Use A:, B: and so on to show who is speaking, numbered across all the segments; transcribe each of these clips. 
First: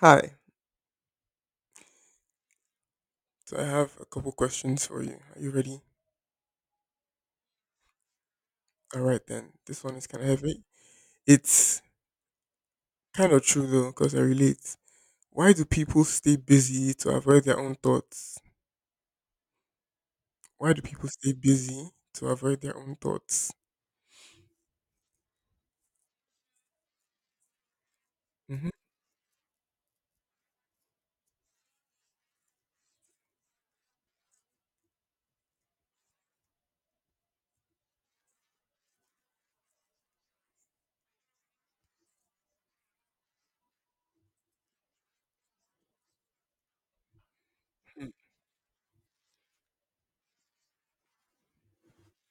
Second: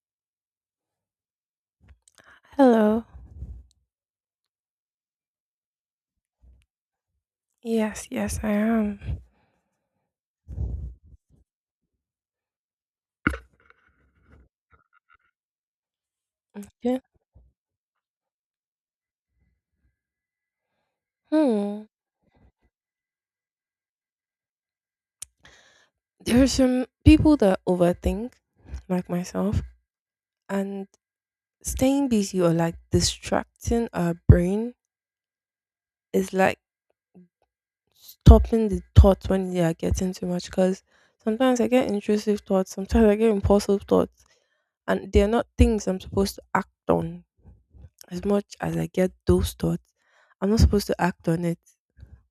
A: Hi.
B: Hello.
A: So I have a couple questions for you. Are you ready?
B: Yes, yes, I
A: All
B: am.
A: right then. This one is kind of heavy. It's kind of true though, because I relate. Why do people stay busy
B: Yeah.
A: to avoid their own thoughts? Why Do people stay
B: Hmm.
A: busy to avoid their own thoughts?
B: There are some people that overthink,
A: hmm
B: like myself, and staying busy or like distracting our brain is like stopping the thoughts when they are getting too much. Because sometimes I get intrusive thoughts, sometimes I get impulsive thoughts, and they're not things I'm supposed to act on. As much as I get those thoughts, I'm not supposed to act on it.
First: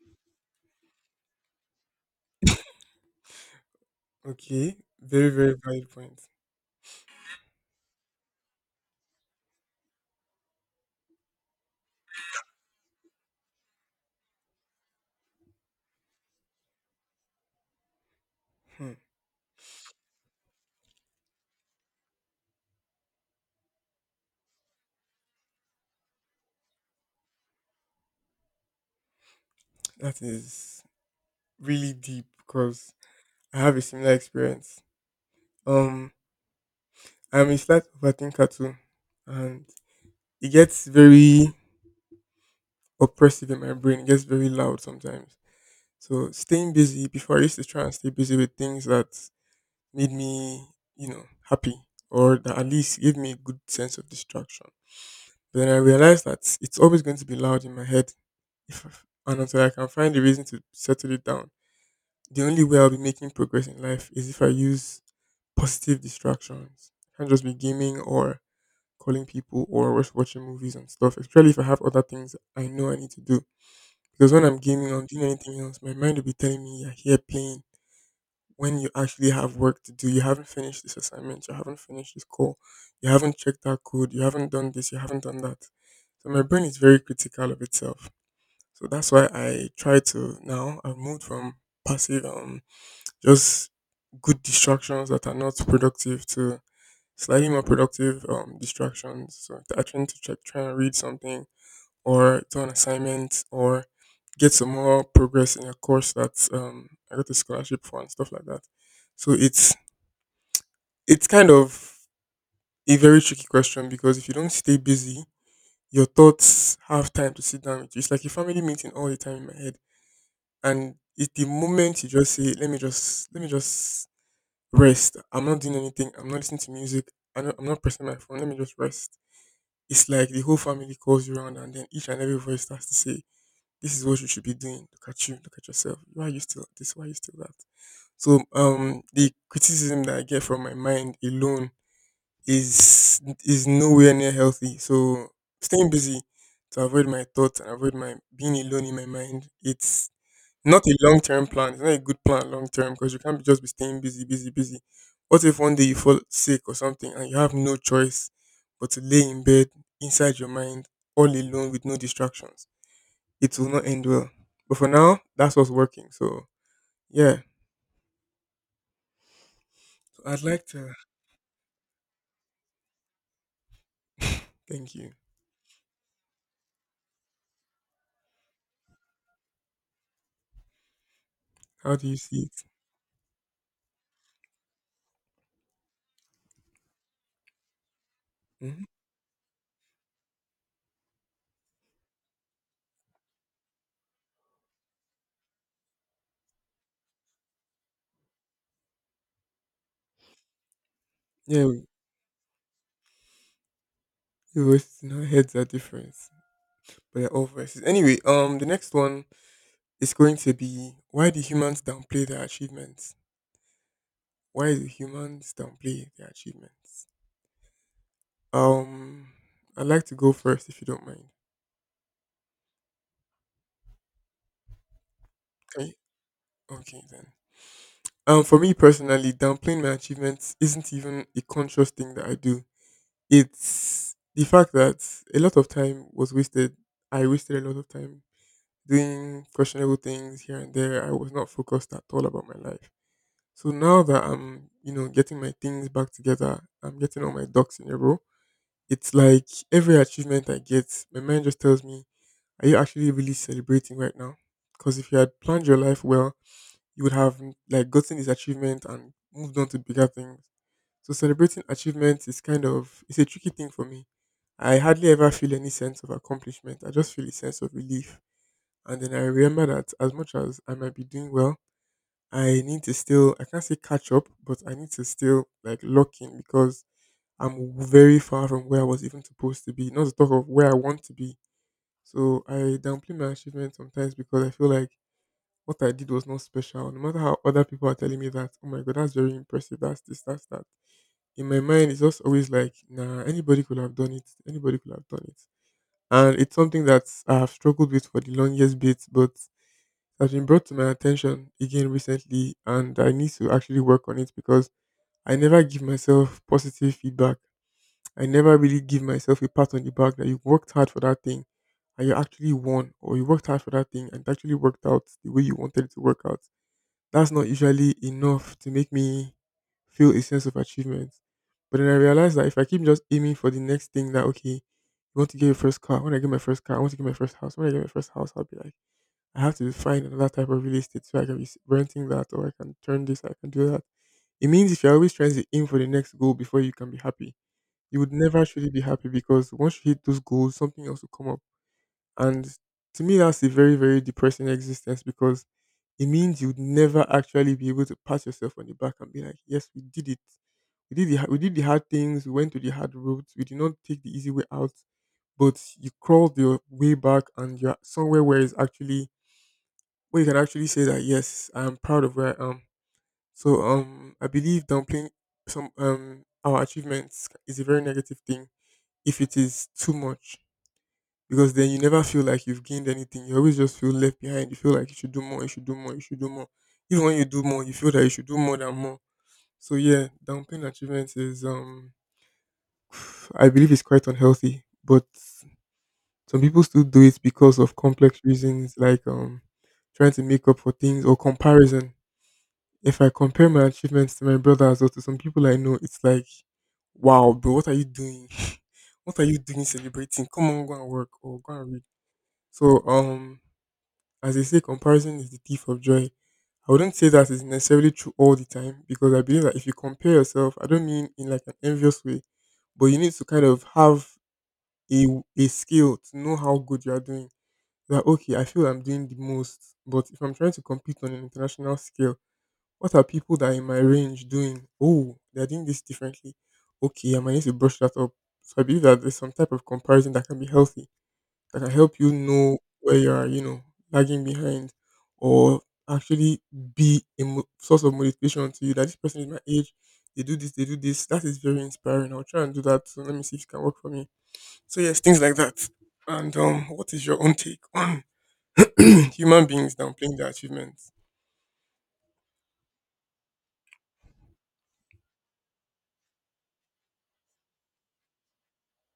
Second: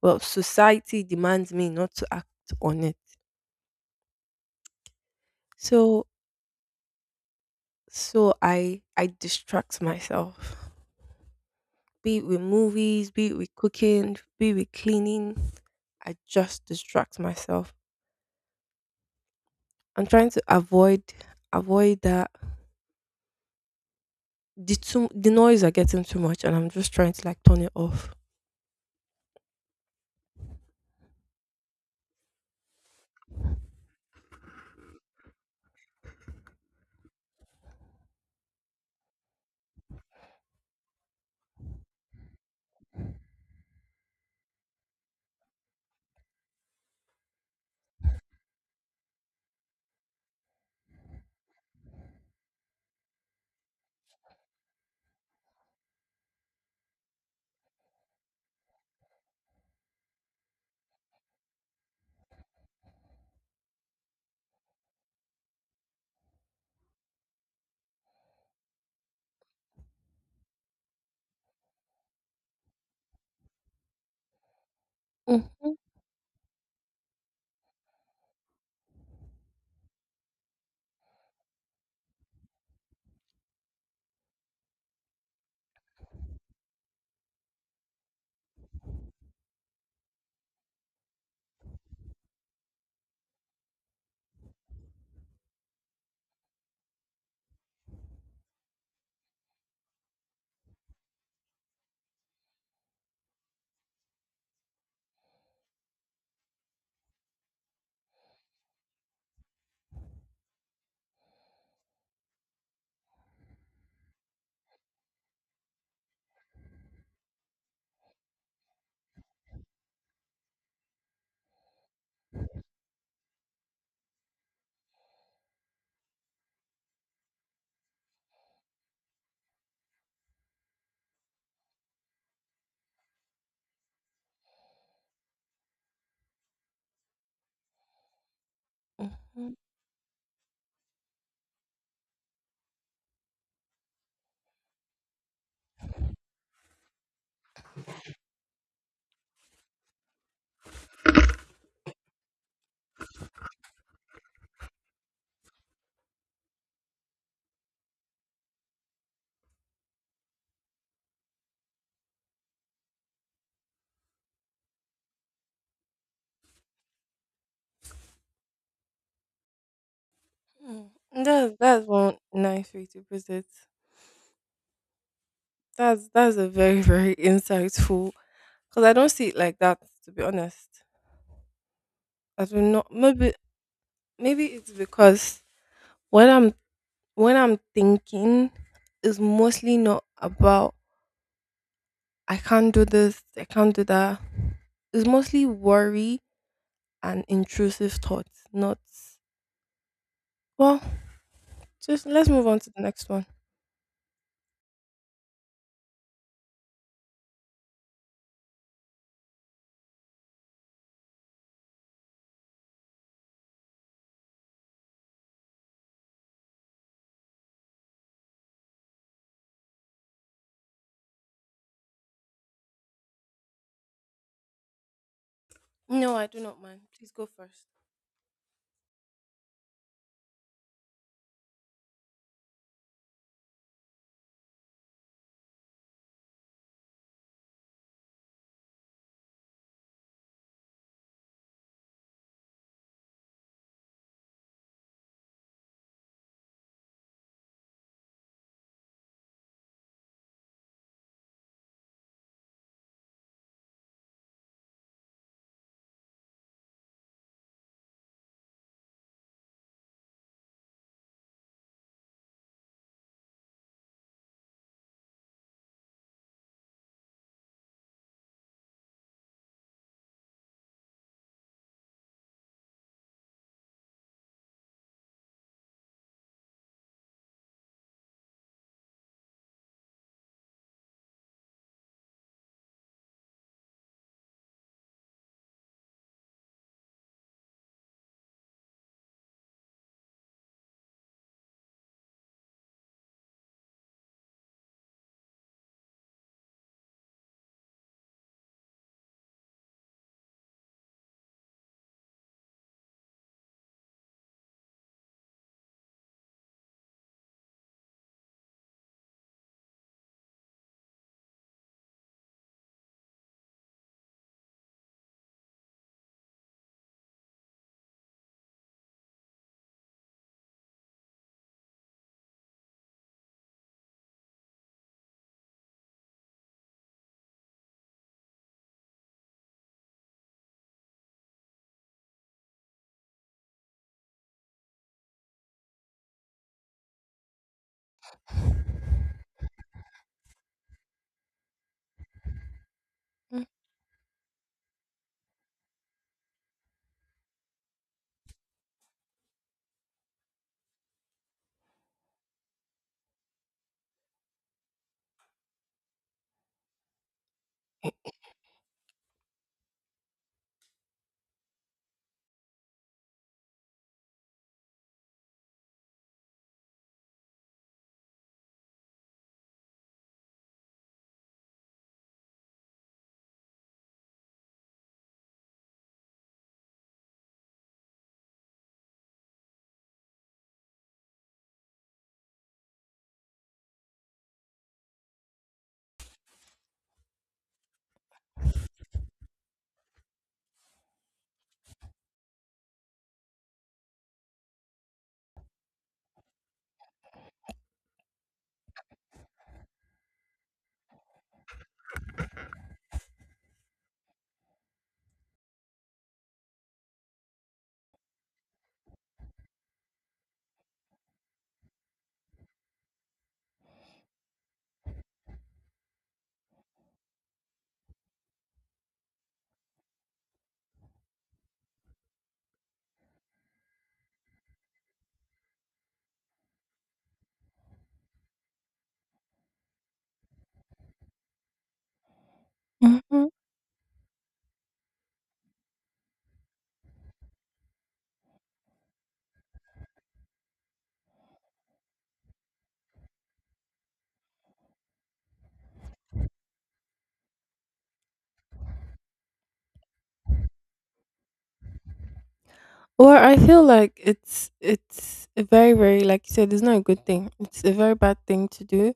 B: Well, society demands me not to act on it.
A: Okay. Very, very valid
B: So
A: point.
B: So I distract myself. Be it with movies, be it with cooking, be it with cleaning. I just distract myself.
A: Hmm.
B: I'm trying to avoid that the noise are getting too much and I'm just trying to like turn it off.
A: That is really deep because I have a similar experience. Um, I'm a slight overthinker too, and it gets very oppressive in my brain. It gets very loud sometimes. So staying busy before I used to try and stay busy with things that made me, you know, happy or that at least gave me a good sense of distraction. But then I realized that it's always going to be loud in my head if and until I can find a reason to settle it down. The only way I'll be making progress in life is if I use positive distractions. Can't just be gaming or calling people or watching movies and stuff, especially if I have other things I know I need to do. Because when I'm gaming or doing anything
B: Mm-hmm,
A: else, my mind will be telling me, "You're here playing when you actually have work to do. You haven't finished this assignment, you haven't finished this call, you haven't checked that code, you haven't done this, you haven't done that. So my brain is very critical of itself. So that's why I try to now I've moved from passive just good distractions that are not productive to slightly more productive distractions. So I try to check try and read something or do an assignment or get some more progress in a course that I got a scholarship for and stuff like that. So it's kind of a very tricky question because if you don't stay busy, your thoughts have time to sit down with you. It's like a family meeting all the time in my head. And it's the moment you just say, let me just rest. I'm not doing anything. I'm not listening to music. I'm not pressing my phone. Let me just rest. It's like the whole family calls you around and then each and every voice starts to say, this is what you should be doing. Look at you. Look at yourself. Why are you still this? Why are you still that? So the
B: mm-hmm.
A: criticism that I get from my mind alone is nowhere near healthy. So staying busy to avoid my thoughts and avoid my being alone in my mind. It's not a long term plan. It's not a good plan long term because you can't be just be staying busy, busy, busy. What if one day you fall sick or something and you have no choice but to lay in bed inside your mind all alone with no distractions? It will not end well. But for now, that's what's working. So yeah. So I'd like to
B: That's one nice way to put it.
A: thank you.
B: That's a very very insightful because I don't see it like that, to be honest.
A: How do you see
B: I do
A: it?
B: not, maybe it's because when I'm when I'm thinking,
A: hmm
B: it's mostly not about I can't do this, I can't do that. It's mostly worry and intrusive thoughts, not, well,
A: Yeah,
B: just let's move on to the next one.
A: we our heads are different. But yeah, all voices. Anyway, the next one is going to be why do humans downplay their achievements? Why do humans downplay their achievements? Um, I'd like to go first if you don't mind. Okay,
B: No, I do not mind.
A: okay
B: Please go
A: then.
B: first.
A: For me personally, downplaying my achievements isn't even a conscious thing that I do. It's the fact that a lot of time was wasted. I wasted a lot of time doing questionable things here and there. I was not focused at all about my life. So now that I'm, you know, getting my things back together, I'm getting all my ducks in a row. It's like every achievement I get, my mind just tells me, "Are you actually really celebrating right now?" Because if you had planned your life well, you would have like gotten this achievement and moved on to bigger things. So celebrating achievements is it's a tricky thing for me. I hardly ever feel any sense of accomplishment. I just feel a sense of relief, and then I remember that as much as I might be doing well, I need to still I can't say catch up, but I need to still like lock in because I'm very far from where I was even supposed to be. Not to talk of where I want to be. So I downplay my achievements sometimes because I feel like what I did was not special. No matter how other people are telling me that, oh my god, that's very impressive. That's this, that's that. In my mind, it's just always like, nah, anybody could have done it. Anybody could have done it. And it's something that I've struggled with for the longest bit, but has been brought to my attention again recently, and I need to actually work on it because I never give myself positive feedback. I never really give myself a pat on the back that you worked hard for that thing and you actually won, or you worked hard for that thing and it actually worked out the way you wanted it to work out. That's not usually enough to make me feel a sense of achievement. But then I realized that if I keep just aiming for the next thing, that okay, you want to get your first car. When I get my first car, I want to get my first house. When I get my first house, I'll be like, I have to find another type of real estate so I can be renting that or I can turn this, I can do that. It means if you're always trying to aim for the next goal before you can be happy, you would never truly be happy because once you hit those goals, something else will come up. And to me, that's
B: Mm.
A: a very, very depressing existence because it means you'd never actually be able to pat yourself on the back and be like, yes, we did it. We did we did the hard things. We went to the hard routes. We did not take the easy way out, but you crawled your way back and you're somewhere where it's actually where you can actually say that yes, I am proud of where I am. So I believe downplaying some our achievements is a very negative thing if it is too much because then you never feel like you've gained anything. You always just feel left behind. You feel like you should do more. You should do more. You should do more. Even when you do more, you feel that you should do more than more. So yeah, downplaying achievements is I believe it's quite unhealthy, but some people still do it because of complex reasons like trying to make up for things or comparison. If I compare my achievements to my brothers or to some people I know, it's like, wow, bro, what are you doing? What are you doing celebrating? Come on, go and work or go and read. So, as they say, comparison is the thief of joy. I wouldn't say that is necessarily true all the time because I believe that if you compare yourself, I don't mean in like an envious way, but you need to kind of have a, a skill to know how good you are doing. That okay, I feel I'm doing the most, but if I'm trying to compete on an international scale, what are people that are in my range doing? Oh, they're doing this differently. Okay, I might need to brush that up. So I believe that there's some type of comparison that can be healthy, that can help you know where you are,
B: Mhm.
A: you know, lagging behind, or actually be a source of motivation to you that this person is my age, they do this, they do this. That is very inspiring. I'll try and do that. So let me see if it can work for me. So yes, things like that. And what is your own take on human beings downplaying their achievements?
B: Well, I feel like it's a very, very, like you said, it's not a good thing. It's a very bad thing to do.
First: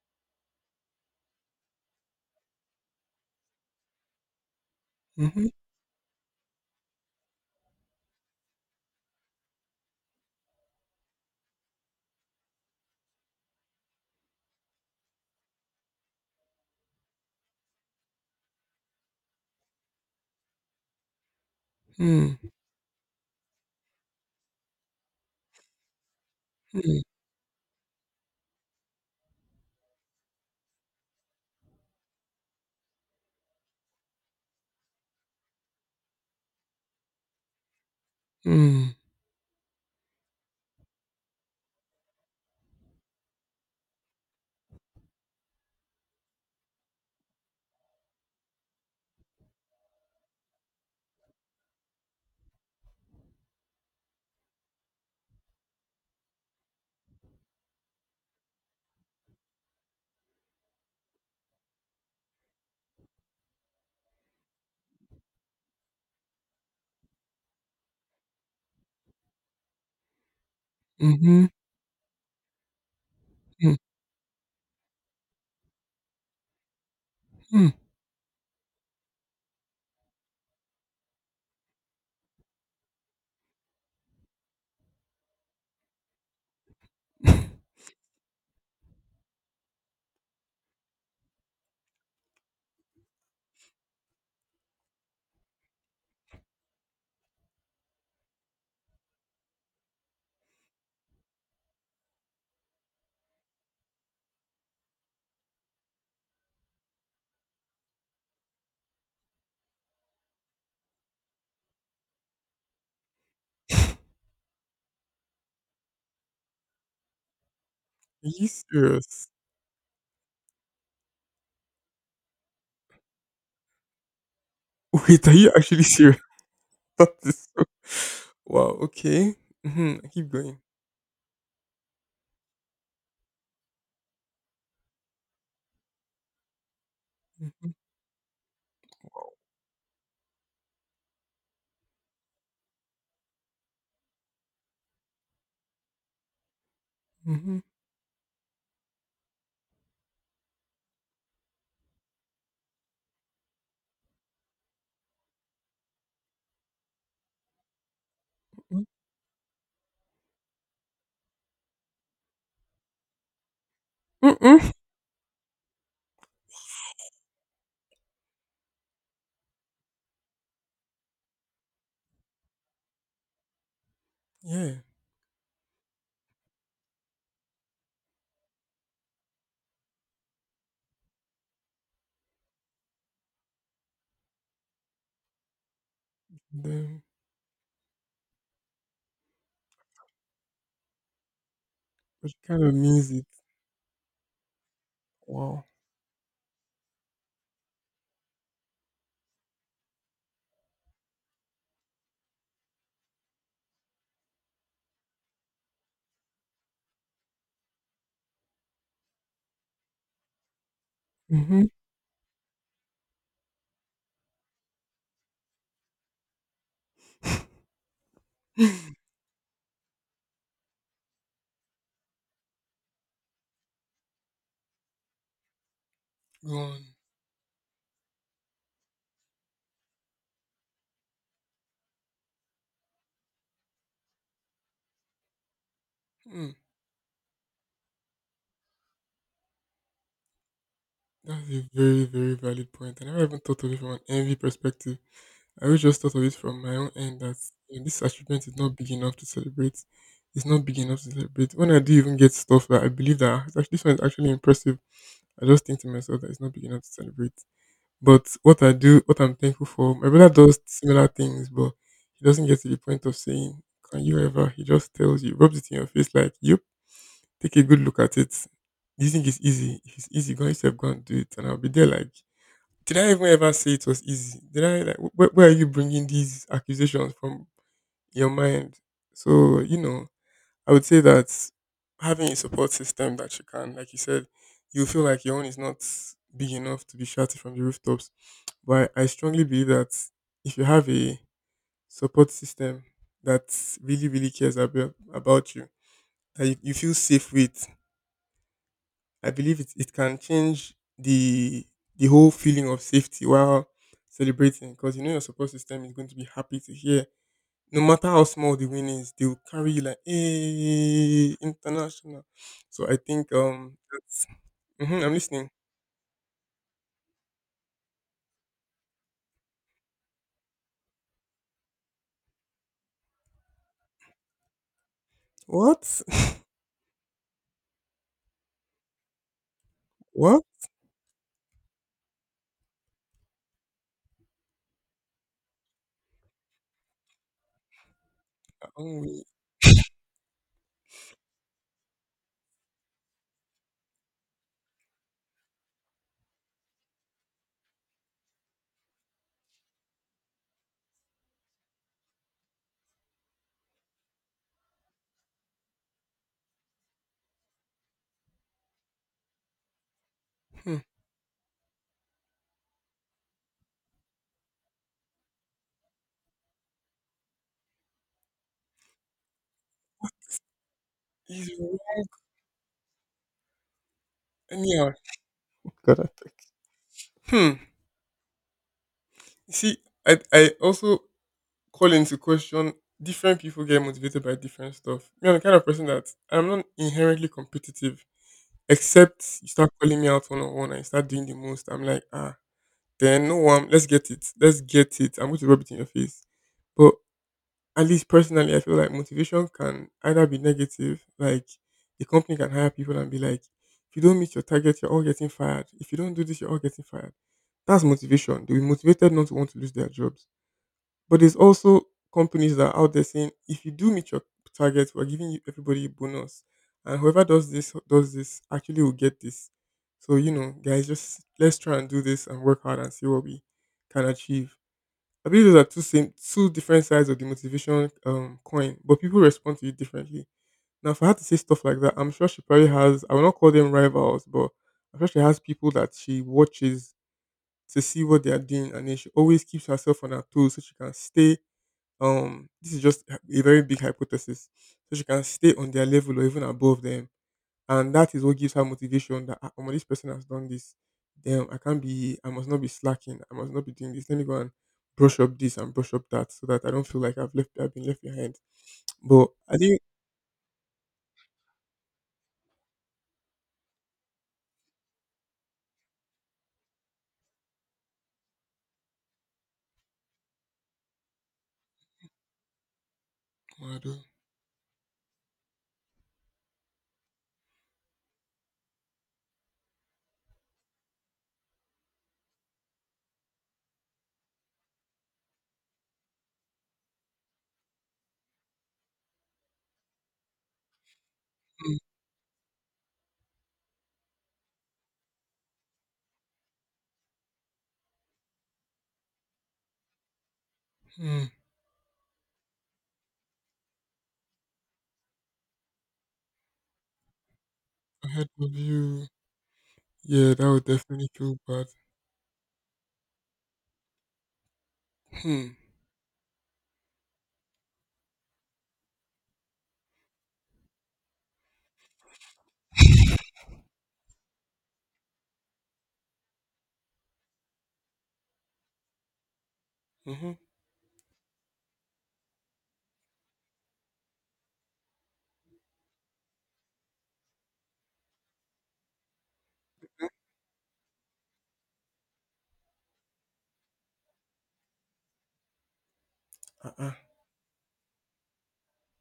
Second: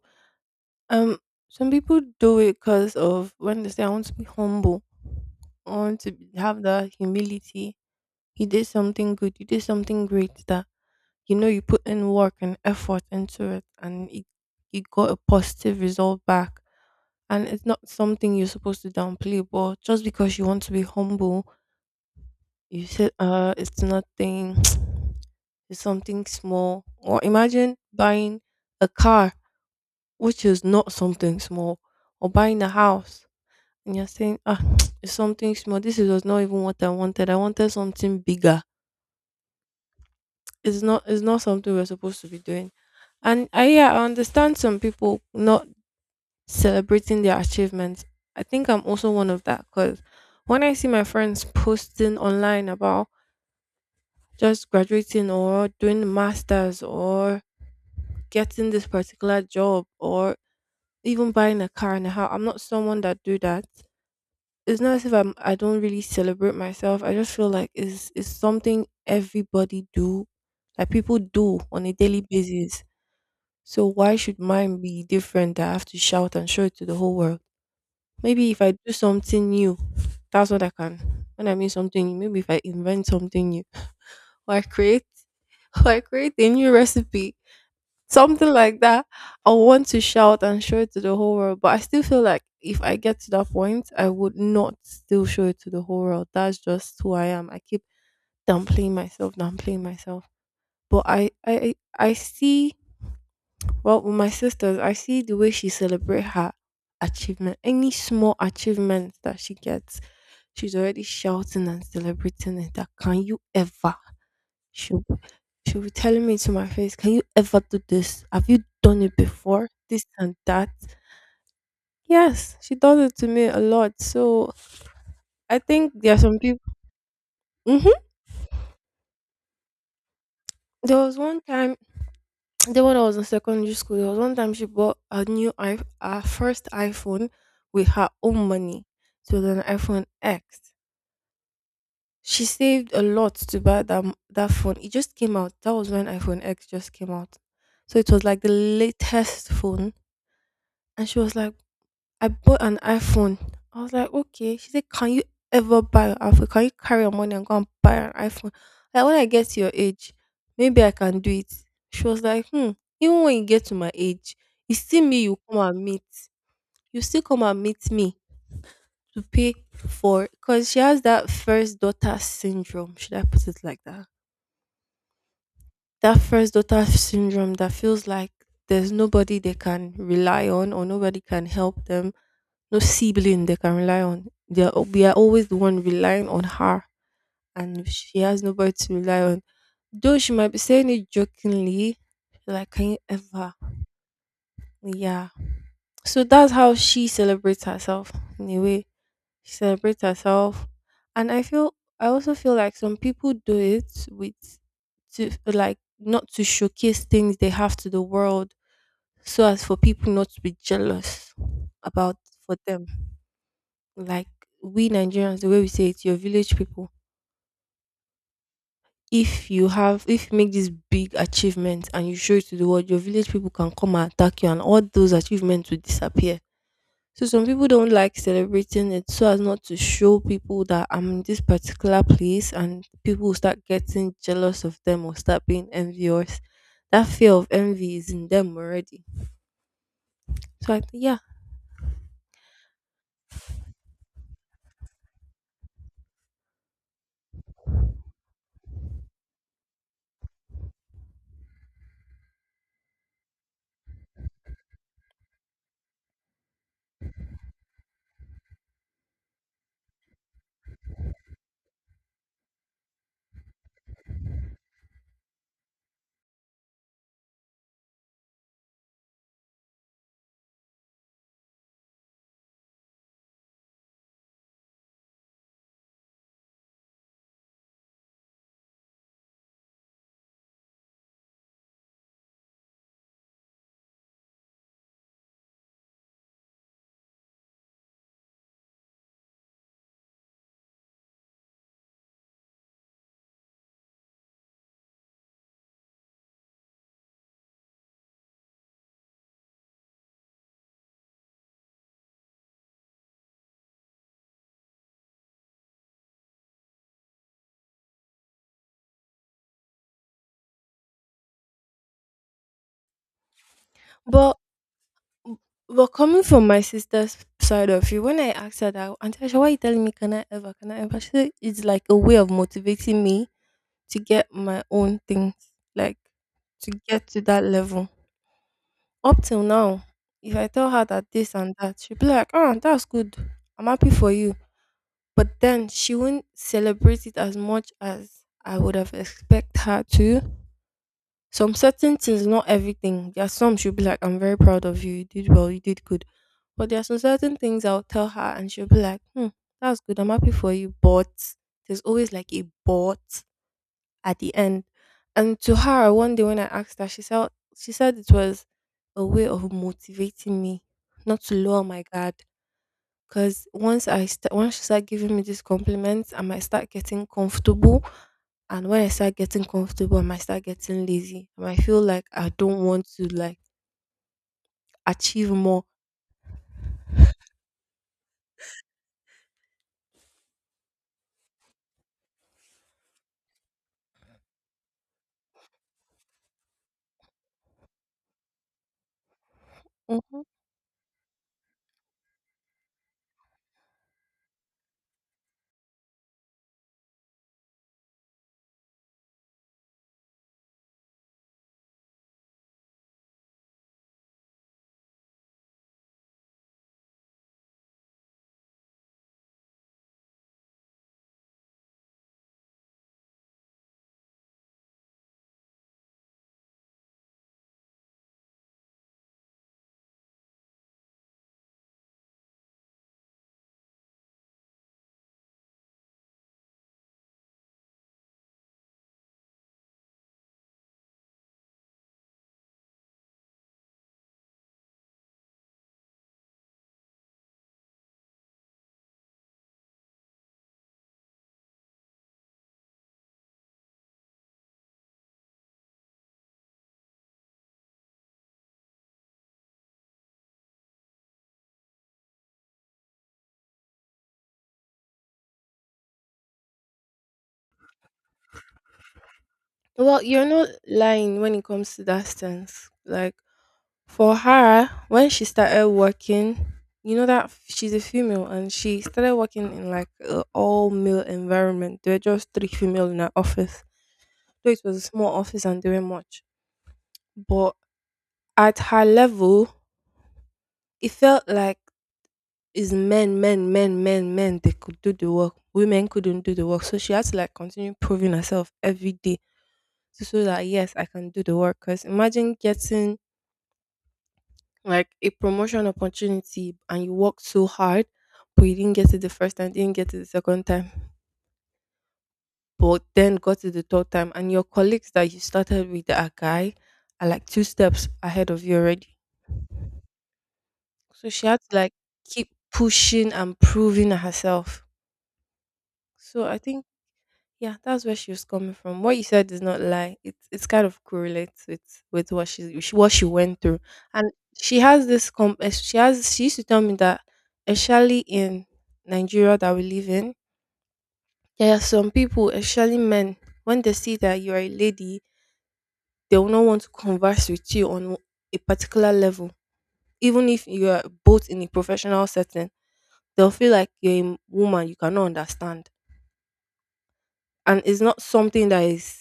B: Um, some people do it because of when they say I want to be humble,
A: Mm-hmm.
B: I want to have that humility. You did something good, you did something great that, you know, you put in work and effort into it and it, you got a positive result back. And it's not something you're supposed to downplay, but just because you want to be humble, you said it's nothing. It's something small. Or imagine buying a car, which is not something small, or buying a house and you're saying, ah, it's something small. This was not even what I wanted. I wanted something bigger.
A: Mm-hmm.
B: It's not something we're supposed to be doing. And I, yeah, I understand some people not celebrating their achievements. I think I'm also one of that because when I see my friends posting online about just graduating or doing the masters or getting this particular job or even buying a car and a house, I'm not someone that do that. It's not as if I don't really celebrate myself. I just feel like it's something everybody do, that people
A: Mhm,
B: do on a daily basis.
A: mhm.
B: So why should mine be different that I have to shout and show it to the whole world? Maybe if I do something new, that's what I can. When I mean something new, maybe if I invent something new, or I create or I create a new recipe, something like that, I want to shout and show it to the whole world. But I still feel like if I get to that point, I would not still show it to the whole world. That's just who I am. I keep downplaying myself, downplaying myself. But I see. Well, with my sisters, I see the way she celebrate her achievement. Any small achievement that she gets, she's already shouting and celebrating it. That, can you ever? She'll, she'll be telling me to my face, can you ever do this?
A: Are you
B: Have you done it
A: serious?
B: before? This and that. Yes, she does it to me a lot. So
A: Wait, are you
B: I
A: actually
B: think there
A: serious?
B: are some people.
A: That is so
B: Hmm.
A: Wow, okay. Mhm, keep going.
B: There was one time Then when I was in secondary school, there was one time she bought a new I her first iPhone
A: Mhm,
B: with her own money. So, it was an iPhone X. She saved a lot to buy that phone. It just came out. That was when iPhone X just came out,
A: mhm,
B: so it was like the latest phone. And she was like, I bought an iPhone. I was like, okay. She said, can you ever buy an iPhone? Can you carry your money and go and buy an iPhone?
A: mm,
B: Like when I get to your age, maybe I can do it. She was like, hmm. Even when you get to my age,
A: mm-mm.
B: you see me, you come and meet. You still come and meet me to pay for, because she has that first daughter syndrome. Should I put it like that?
A: Yeah,
B: That first daughter syndrome that feels like there's nobody they can rely on or nobody can help them, no sibling they can rely on. We are always the one relying on her,
A: the
B: and she has nobody to rely on. Though she might be saying it jokingly,
A: which kind
B: like,
A: of
B: can you
A: music.
B: ever? Yeah.
A: Wow.
B: So that's how she celebrates herself, in a way celebrate herself. And I also feel like some people do it with to, like, not to showcase things they have to the world, so as for people not to be jealous
A: Mhm.
B: about, for them, like, we nigerians the way we say it, your village people, if you make this big achievement and you show it to the world, your village people can come and attack you and all those achievements will disappear.
A: Go on.
B: So some people don't like celebrating it so as not to show people that I'm in this particular place and people will start getting jealous of them or start being envious.
A: Mm,
B: That fear of envy is in them already. So I think, yeah.
A: that's a very, very valid point. I never even thought of it from an envy perspective. I always just thought of it from my own end that you know, this achievement is not big enough to celebrate. It's not big enough to celebrate. When I do even get stuff that I believe that "Ah, it's actually, this one is actually impressive, I just think to myself that it's not big enough to celebrate. But what I do, what I'm thankful for, my brother does similar things, but he doesn't get to the point of saying, can you ever? He just tells you, rubs it in your face like, yep, take a good look at it. Do you think it's easy? If it's easy, go on yourself, go and do it. And I'll be there like, did I even ever say it was easy? Did I, like, where are you bringing these accusations from your mind? So I would say that having a support system that you can, like you said, you feel like your own is not big enough to be shouted from the rooftops. But I strongly believe that if you have a support system that really really cares about you, that you feel safe with, I believe it can change the whole feeling of safety while celebrating, because you know your support system is going to be happy to hear. No matter how small the win is, they will carry you like hey international. So I think that's.
B: But
A: Hmm, I'm listening.
B: but coming from my sister's side of you, when I asked her that, Auntie Asha, why are you telling me can I ever, can I ever? She said it's like a way of motivating me to get my own things,
A: What?
B: like to get to that level. Up till now, if
A: what?
B: I tell her that this and that, she'll be like, "Ah, that's good. I'm happy for you." But then she won't celebrate it as much as I would have
A: Oh, wait.
B: expect her to. Some certain things, not everything. There are some she'll be like, "I'm very proud of you. You did well. You did good." But there are some certain things I'll tell her, and she'll be like, "Hmm, that's good. I'm happy for you." But there's always like a but at the end. And to her, one day when I asked her, she said it was a way of motivating me
A: Hmm.
B: not to lower my guard. Because once she started giving me these compliments, I might start getting comfortable. And when I start getting comfortable, I might start getting lazy. I
A: He's
B: might
A: wrong.
B: feel like I don't want to like
A: Anyhow,
B: achieve more.
A: God, I think. Hmm. You see, I also call into question. Different people get motivated by different stuff. Me, I'm the kind of person that I'm not inherently competitive, except you start calling me
B: Mhm.
A: out one on one and you start doing the most. I'm like, ah, then no one, let's get it. Let's get it. I'm going to rub it in your face. But at least personally, I feel like motivation can either be negative, like the company can hire people and be like, if you don't meet your target, you're all getting fired. If you don't do this, you're all getting fired. That's motivation. They'll be motivated not to want to lose their jobs, but there's also companies that are out there saying, if you do meet your target, we're giving you everybody a bonus, and whoever does this actually will get this. So, you know, guys, just let's try and do this and work hard and see what we can achieve. I believe those are two different sides of the motivation coin, but people respond to it differently. Now, if I had to say stuff like that, I'm sure she probably has. I will not call them rivals, but I'm sure she has people that she watches to see what they are doing, and then she always keeps herself on her toes so she can stay, this is just a very big hypothesis. So she can stay on their level or even above them. And that is what gives her motivation, that, ah, omo, this person has done this. Damn, I must not be slacking. I must not be doing this. Let me go and brush up this and brush up that so that I don't feel like I've been left behind. But I think.
B: Well, you're not lying when it comes to that stance, like. For her, when she started working, you know, she's a female and she started working in like an all male environment. There were just three female in her office.
A: Mado,
B: Though it was a small office and they were much. But at her level, it felt like it's men, men, men, men, men, they could do the work. Women couldn't do the work. So she had to like continue proving herself every day to show that yes, I can do the work.
A: mm,
B: Because imagine getting like a promotion opportunity and you worked so hard, but you didn't get it the first time, didn't get it the second time,
A: mm,
B: but then got it the third time, and your colleagues that you started with that are guy are like two steps
A: ahead
B: ahead of
A: of
B: you already.
A: you. Yeah, that would definitely
B: So she
A: feel
B: had to
A: bad.
B: like keep pushing and proving herself.
A: Hmm.
B: So I think, yeah, that's where she was coming from. What you said is not lie. It's kind of correlates with what she what she went through, and she has she used to tell me that, especially in Nigeria that we live in,
A: Mm-hmm.
B: there are some people, especially men, when they see that you are a lady, they will not want to converse with you on a particular level, even if you are both in a professional setting. They'll feel like you're a woman. You cannot understand,
A: Uh-uh.
B: and it's not something that is.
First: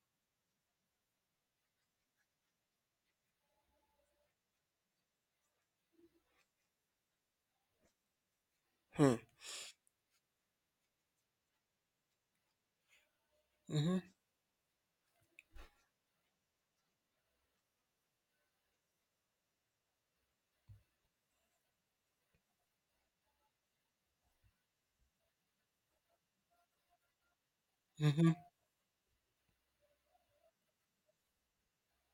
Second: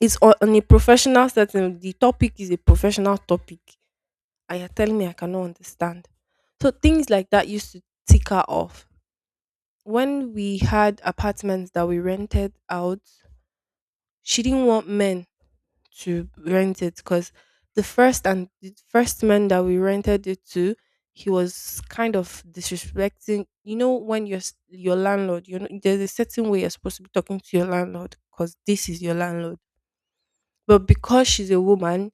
B: It's on a professional setting. The topic is a professional topic, and you're telling me I cannot understand. So things like that used to tick her off.
A: Hmm.
B: When we had apartments that we rented out,
A: Mm-hmm.
B: she didn't want men to rent it because the first man that we rented it to, he was kind of disrespecting. When your landlord, there's a certain way you're supposed to be talking to your landlord
A: Mm-hmm.
B: because this is your landlord. But because she's a woman,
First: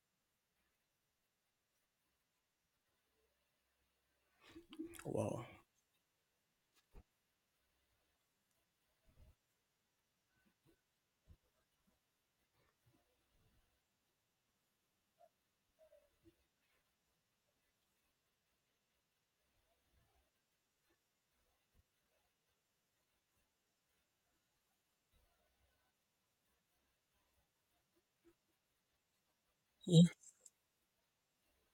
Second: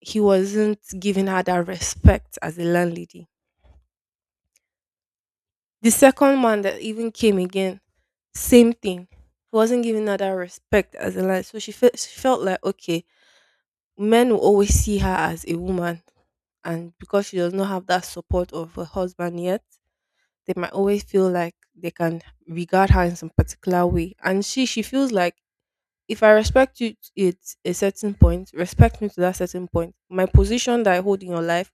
B: he wasn't giving her that respect as a landlady.
A: Wow.
B: The second man that even came again, same thing. He wasn't giving her that respect as a landlady. So she felt like, okay, men will always see her as a woman. And because she does not have that support of her husband yet, they might always feel like they can regard her in some particular way. And she feels like, if I respect you to at a certain point, respect me to that certain point.
A: Yeah.
B: My position that I hold in your life,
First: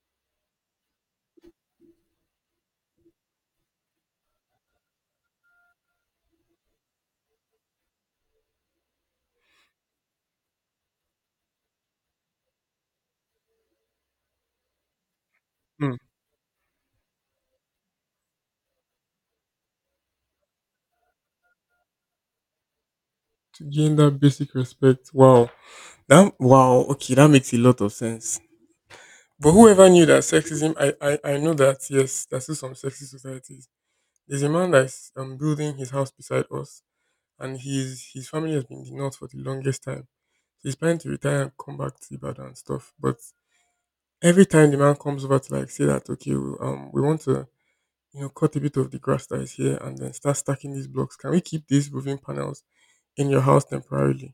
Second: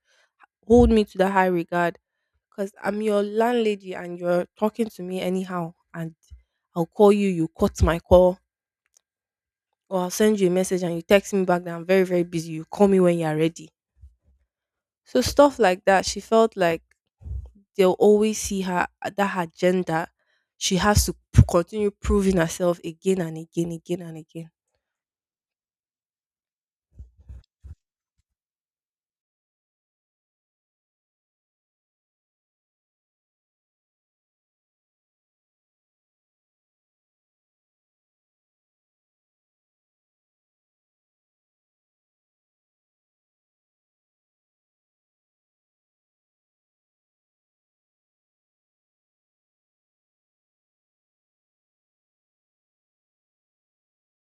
B: hold me to that high regard. Because I'm your landlady and you're talking to me anyhow. And I'll call you, you cut my call, or I'll send you a message and you text me back that I'm very, very busy. You call me when you're ready. So stuff like
A: Hmm.
B: that, she felt like they'll always see her, that her gender, she has to continue proving herself again and
A: To
B: again,
A: gain
B: again
A: that
B: and again.
A: basic respect. Wow. That, wow, okay, that makes a lot of sense. But whoever knew that sexism, I know that, yes, there's still some sexist societies. There's a man that's building his house beside us, and his family has been in the north for the longest time. He's planning to retire and come back to Ibadan and stuff. But every time the man comes over to like say that, okay, we want to cut a bit of the grass that is here and then start stacking these blocks. Can we keep these roofing panels in your house temporarily?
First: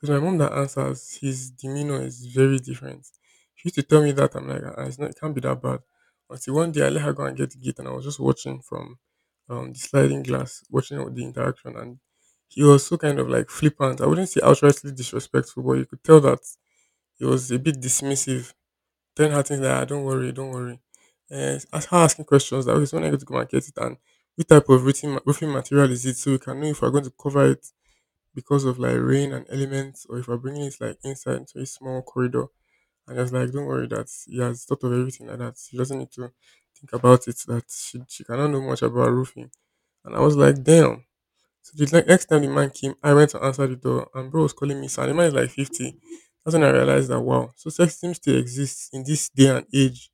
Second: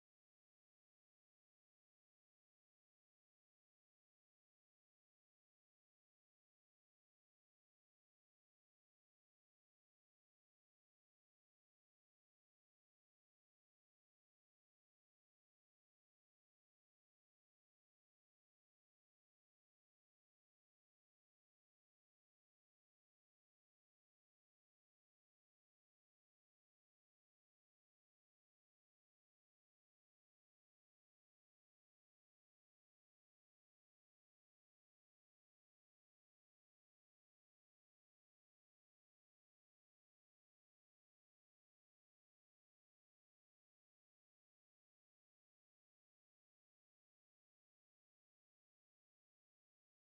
A: Because my mom that answers, his demeanor is very different. She used to tell me, that I'm like, ah, it's not, it can't be that bad. Until one day I let her go and get the gate, and I was just watching from, the sliding glass, watching all the interaction, and he was so kind of like flippant. I wouldn't say outrightly disrespectful, but you could tell that he was a bit dismissive, telling her things like, ah, don't worry, don't worry. And as her asking questions, that was when I go to go and get it, and which type of roofing, roofing material is it, so we can know if we're going to cover it because of like rain and elements, or if we're bringing it like inside into a small corridor. And it's like, don't worry, that he has thought of everything like that. She doesn't need to think about it. That she cannot know much about roofing. And I was like, damn. So the next time the man came, I went to answer the door, and bro was calling me. So the man is like 50. That's when I realized that, wow, so sexism still exists in this day and age.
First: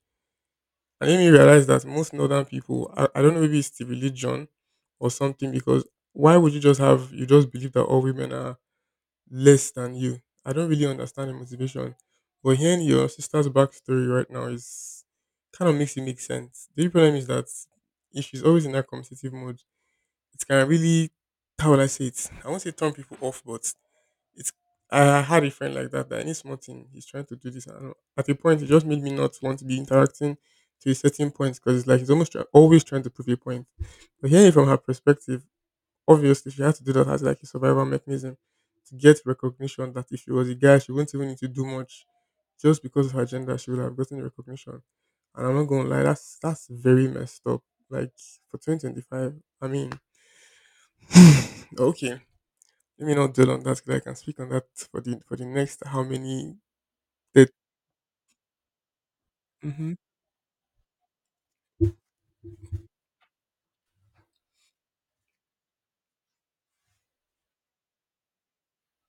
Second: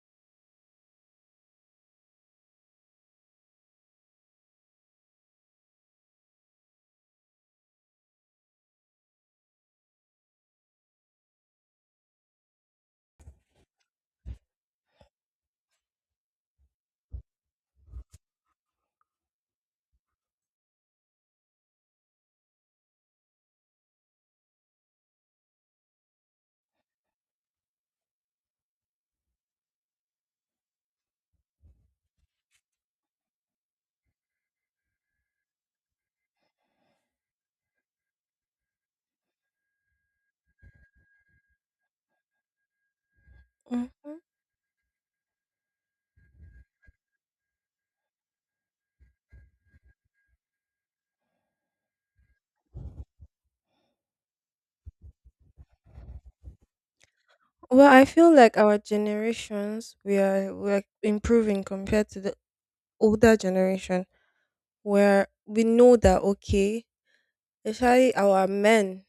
A: And then me realize that most northern people, I don't know, maybe it's the religion or something, because why would you just believe that all women are less than you. I don't really understand the motivation. But hearing your sister's backstory right now is kind of makes it make sense. The only problem is that if she's always in that competitive mode, it can really, how will I say it? I won't say turn people off, but it's, I had a friend like that, that any small thing he's trying to do this, and at a point it just made me not want to be interacting to a certain point, because it's like he's almost always trying to prove a point. But hearing it from her perspective, obviously, she had to do that as like a survival mechanism to get recognition, that if she was a guy, she wouldn't even need to do much. Just because of her gender, she would have
B: Mm.
A: gotten recognition. And I'm not gonna lie, that's very messed up. Like for 2025, I mean, okay, let me not dwell on that, because I can speak on that for the next how many that.
B: Well, I feel like our
A: Hmm.
B: generations we're improving compared to the older generation, where we know that, okay, especially our men,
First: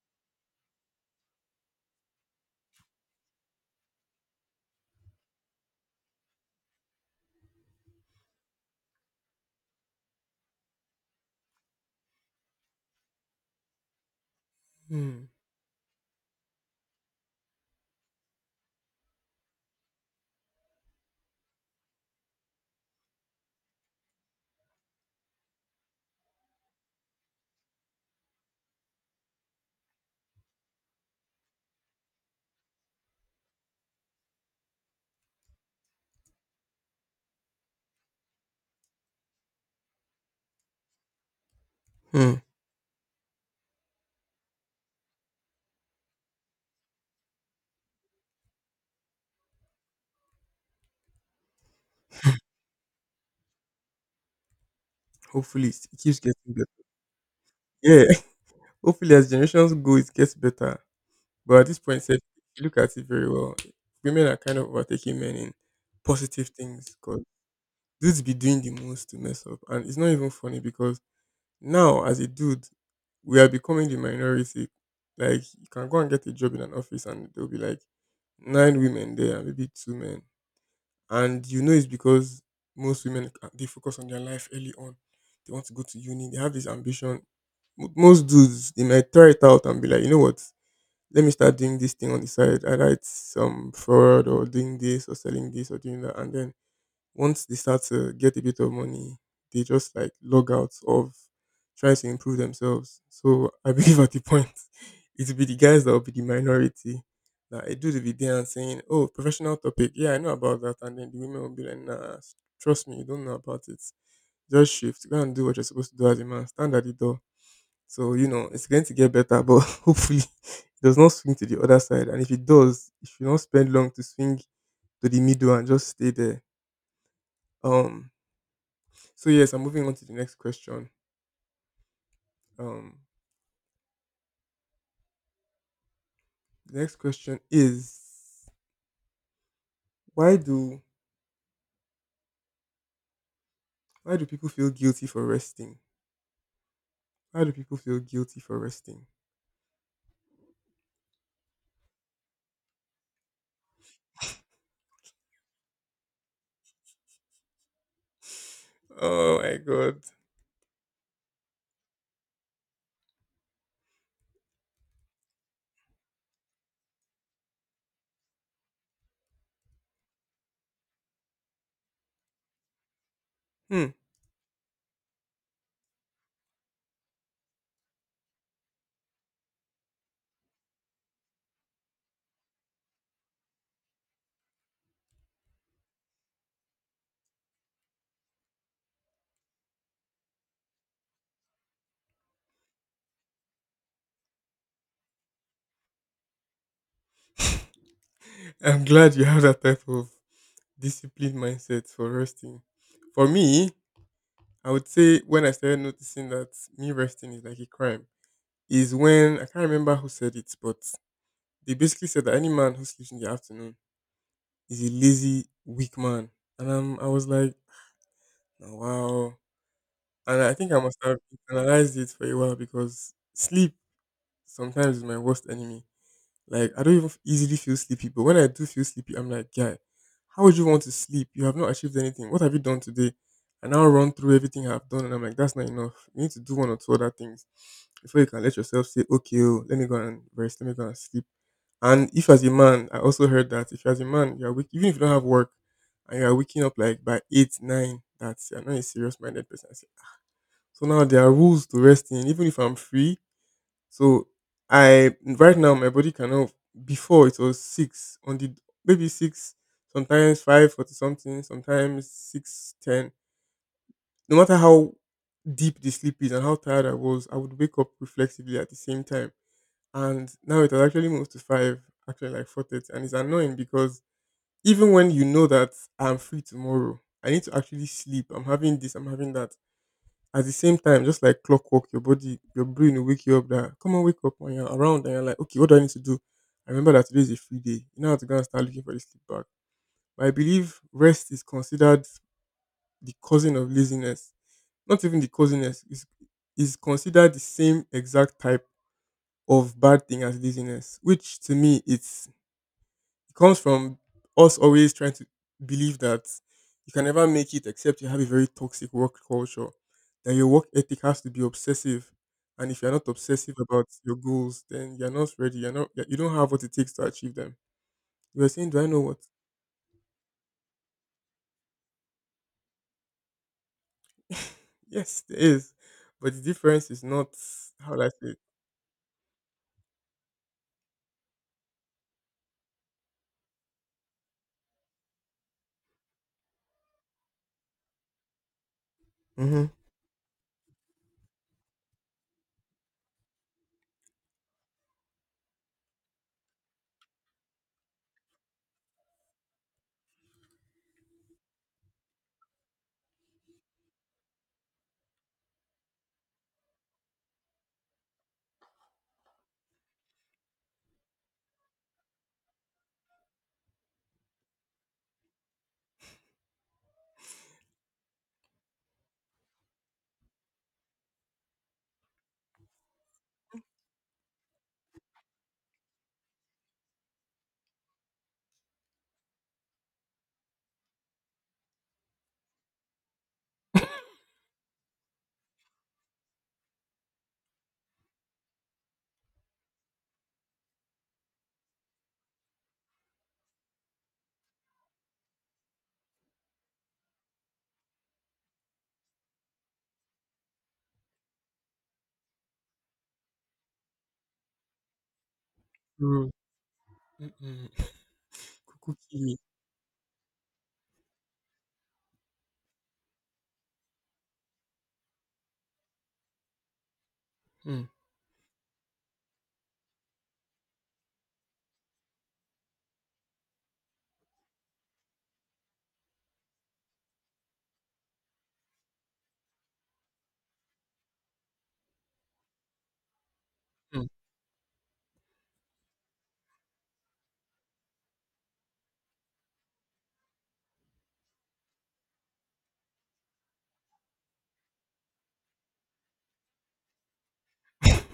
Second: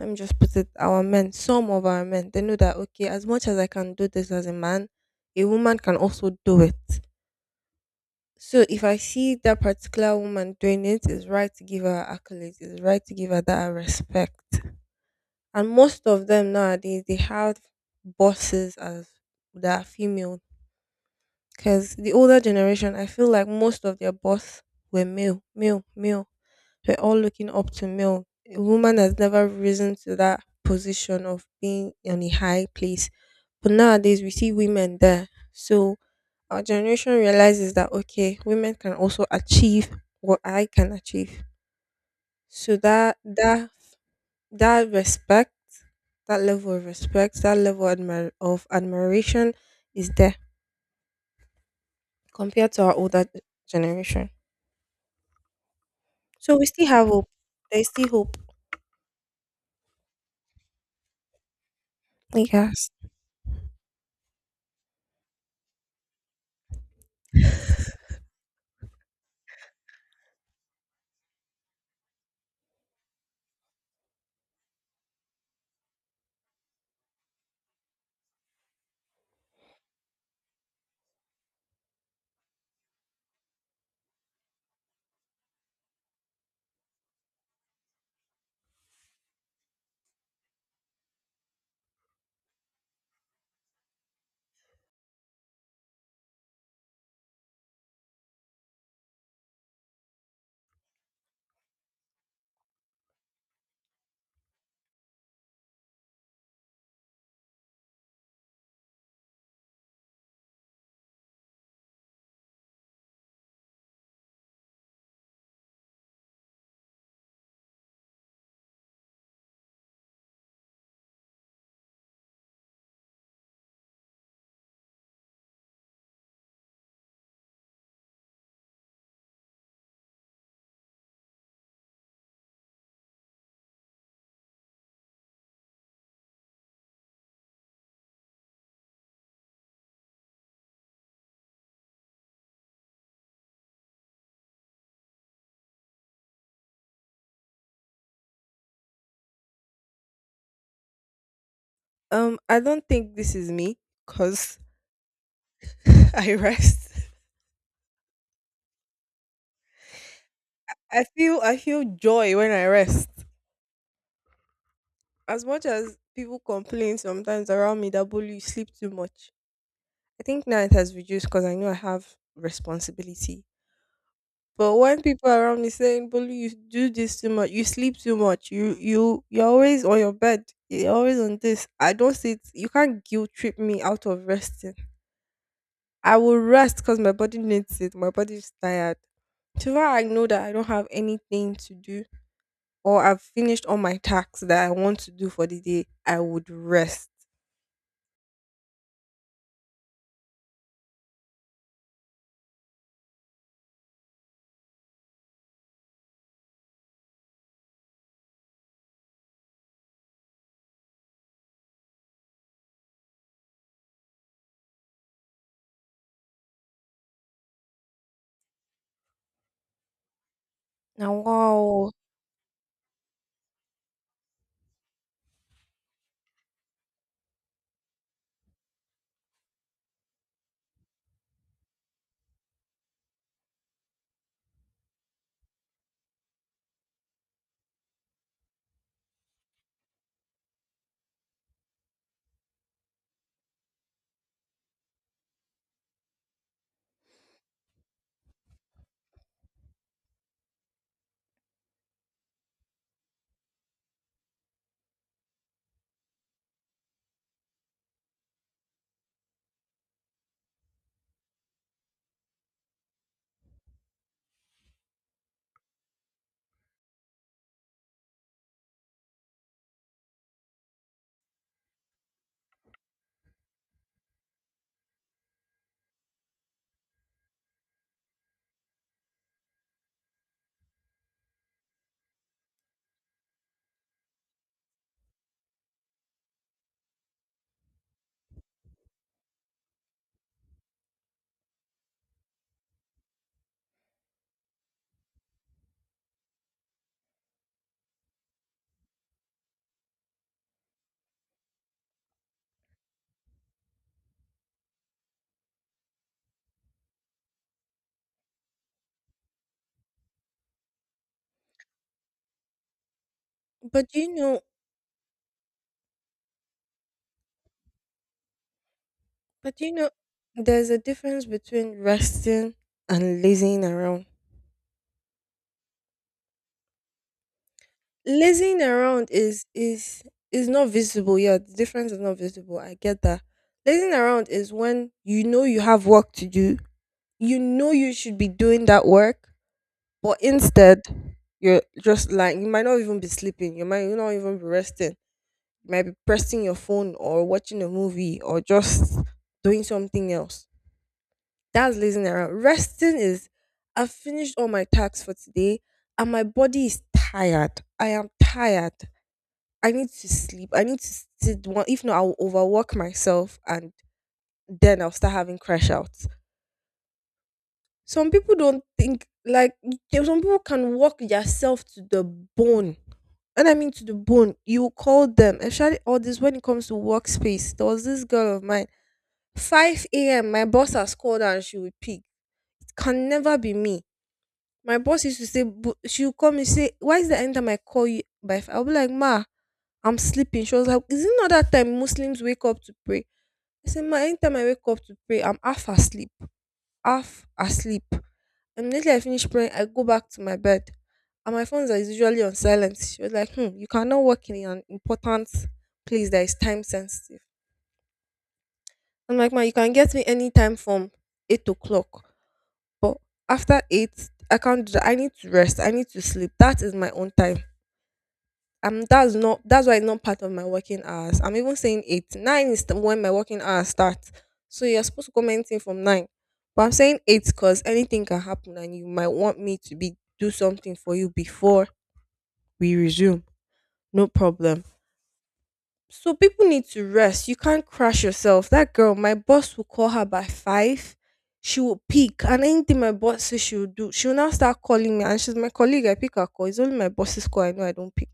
B: let me just put it our men, some of our men, they know that, okay, as much as I can do this as a man, a woman can also do it. So if I see that particular woman doing it, it's right to give her accolades, it's right to give her that respect.
A: Hmm.
B: And most of them nowadays they have bosses as that are female. Because the older generation, I feel like most of their boss were male, male, male. They're all looking up to male. A woman has never risen to that position of being on a high place. But nowadays, we see women there. So our generation realizes that, okay, women can also achieve what I can achieve.
A: Hmm.
B: So that respect, that level of respect, that level of admiration is there compared to our older generation.
A: Hopefully, it keeps getting
B: So we
A: better.
B: still have hope. There is
A: Yeah.
B: still hope.
A: Hopefully, as generations go, it gets better. But at this point, said, look
B: Yes.
A: at it very well, women are kind of overtaking men in positive things, because dudes be doing the most to mess up. And it's not even funny, because now, as a dude, we are becoming the minority. Like, you can go and get a job in an office, and there will be like nine women there and maybe two men. And you know it's because most women, they focus on their life early on. They want to go to uni. They have this ambition. Most dudes, they might try it out and be like, you know what? Let me start doing this thing on the side. I write some fraud or doing this or selling this or doing that. And then once they start to get a bit of money, they just like log out of trying to improve themselves. So I believe at the point it will be the guys that will be the minority. That I do the video and saying, oh, professional topic. Yeah, I know about that. And then the women will be like, nah, trust me, you don't know about it. Just shift. Go and do what you're supposed to do as a man. Stand at the door. So, you know, it's going to get better, but hopefully it does not swing to the other side. And if it does, it should not spend long to swing to the middle and just stay there. Um, so yes, I'm moving on to the next question. Um, the next question is, why do why do people feel guilty for resting? Why do people feel guilty for resting?
B: I don't think this is me because I rest.
A: Oh my god.
B: I feel joy when I rest. As much as people complain sometimes around me that, Bolu, you sleep too much. I think now it has reduced because I know I have responsibility.
A: Hmm.
B: But when people around me saying, Bolu, you do this too much, you sleep too much, you're always on your bed, you're always on this. I don't see it. You can't guilt trip me out of resting. I will rest because my body needs it. My body is tired. So I know that I don't have anything to do or I've finished all my tasks that I want to do for the day, I would rest.
A: I'm glad you have that type of disciplined mindset for resting. For me, I would say when I started noticing that me resting is like a crime is when, I can't remember who said it, but they basically said that any man who sleeps in the afternoon is a lazy, weak man. And I was like, oh, wow. And I think I must
B: Now,
A: have
B: wow.
A: internalized it for a while, because sleep sometimes is my worst enemy. Like, I don't even easily feel sleepy, but when I do feel sleepy, I'm like, guy, how would you want to sleep? You have not achieved anything. What have you done today? And I'll run through everything I've done, and I'm like, that's not enough. You need to do one or two other things before you can let yourself say, okay, oh, let me go and rest, let me go and sleep. And if as a man, I also heard that if as a man you are even if you don't have work and you are waking up like by eight nine, that's, you're not a serious minded person. I said, so now there are rules to rest in, even if I'm free. So I, right now my body cannot. Before it was six on the, maybe six, sometimes 5:40 something, sometimes 6:10. No matter how deep the sleep is and how tired I was, I would wake up reflexively at the same time, and now it has actually moved to five, actually like 4:30, and it's annoying, because even when you know that I'm free tomorrow, I need to actually sleep. I'm having this, I'm having that. At the same time, just like clockwork, your body, your brain will wake you up. That come on, wake up when you're around, and you're like, okay, what do I need to do? I remember that today is a free day. You now have to go and start looking for the sleep back. But I believe rest is considered the cousin of laziness. Not even the cousiness is considered the same exact type of bad thing as laziness, which to me it's. It comes from us always trying to believe that you can never make it except you have a very toxic work culture. That your work ethic has to be obsessive, and if you're not obsessive about
B: But do you
A: your
B: know,
A: goals, then you're not ready. You're not. You don't have what it takes to achieve them. You were saying, do I know what?
B: but do you know, there's a difference between resting and lazing around.
A: yes, there is, but the difference is not, how do I say it?
B: Lazing around is not visible. Yeah, the difference is not visible. I get that. Lazing around is when you know you have work to do. You know you should be doing that work.
A: Mm-hmm.
B: But instead, you're just like, you might not even be sleeping. You might not even be resting. You might be pressing your phone or watching a movie or just doing something else. That's lazing around. Resting is, I've finished all my tasks for today and my body is tired. I am tired. I need to sleep. I need to sit one. If not, I will overwork myself and then I'll start having crash out. Some people don't think like, there some people can work yourself to the bone. And I mean to the bone. You call them, especially all this when it comes to workspace. There was this girl of mine. 5 a.m. my boss has called her and she will pick. It can never be me. My boss used to say, "Bu- she will call me say, why is the end time I call you by 5? I'll be like, ma, I'm sleeping." She was like, "Is not not that time Muslims wake up to pray?" I said, "Ma, anytime I wake up to pray, I'm half asleep. Immediately I finish praying, I go back to my bed and my phones are usually on silent." She was like, hmm, you cannot work in an important place that
A: Rules.
B: is time sensitive.
A: Mm-mm. Kuku
B: I'm like,
A: kili.
B: ma, you can get me anytime from 8 o'clock. But after 8, I can't do that. I need to rest. I need to sleep. That is my own time.
A: Mm,
B: That's why it's not part of my working hours. I'm even saying 8, 9 is when my working hours start, so you're supposed to comment in from 9, but I'm saying 8 because anything can happen and you might want me to be do something for you before we resume, no
A: mm.
B: problem. So people need to rest. You can't crash yourself. That girl, my boss will call her by 5, she will peak, and anything my boss says she will do. She'll now start calling me, and she's my colleague. I pick her call. It's only my boss's call I know I don't pick.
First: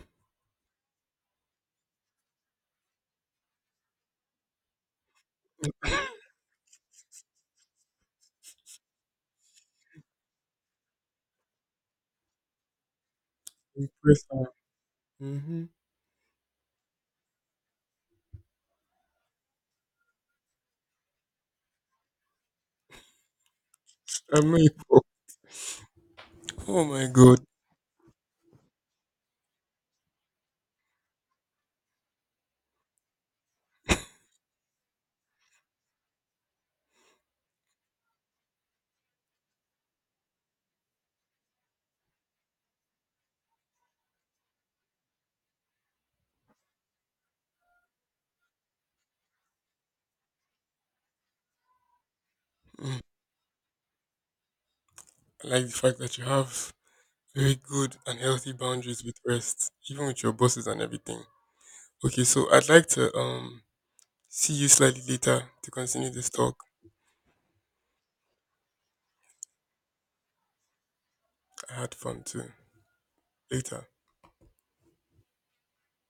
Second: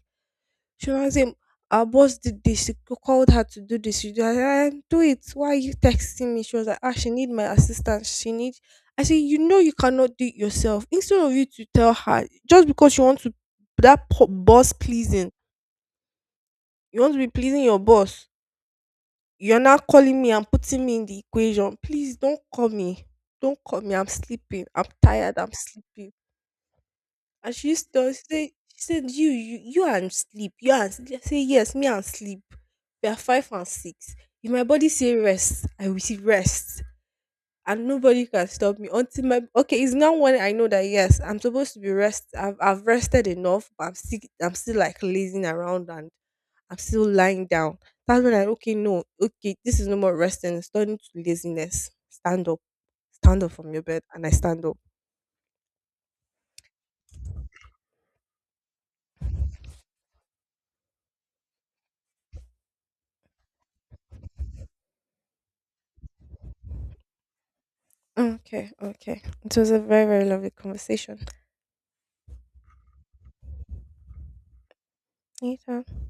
B: She was saying, our boss did this. She called her to do this. She did, I, do it. Why are you texting me? She was like, ah, she need my assistance. She need. I said, you know, you cannot do it yourself. Instead of you to tell her, just because you want to, that
A: Impressive.
B: boss pleasing,
A: Mm-hmm.
B: you want to be pleasing your boss, you're not calling me and putting me in the equation. Please don't call me. Don't call me. I'm
A: I'm
B: sleeping. I'm
A: not.
B: tired. I'm sleeping.
A: Oh my god.
B: And she used to always say, she said, you and sleep. You and sleep. I say, yes, me and sleep. We are 5 and 6. If my body say rest, I will see rest. And nobody can stop me until my okay. It's now when I know that, yes, I'm supposed to be rest. I've rested enough, but I'm still like lazing around and I'm still lying down. That's when I, okay, no, okay, this is no more resting. It's turning to laziness.
A: Mm.
B: Stand up from your bed, and I stand up.
A: I like the fact that you have very good and healthy boundaries with rest, even with your bosses and everything. Okay, so I'd like to see you slightly later to continue this talk.
B: Okay, okay. It was a very very lovely conversation.
A: I had fun too. Later.
B: Later.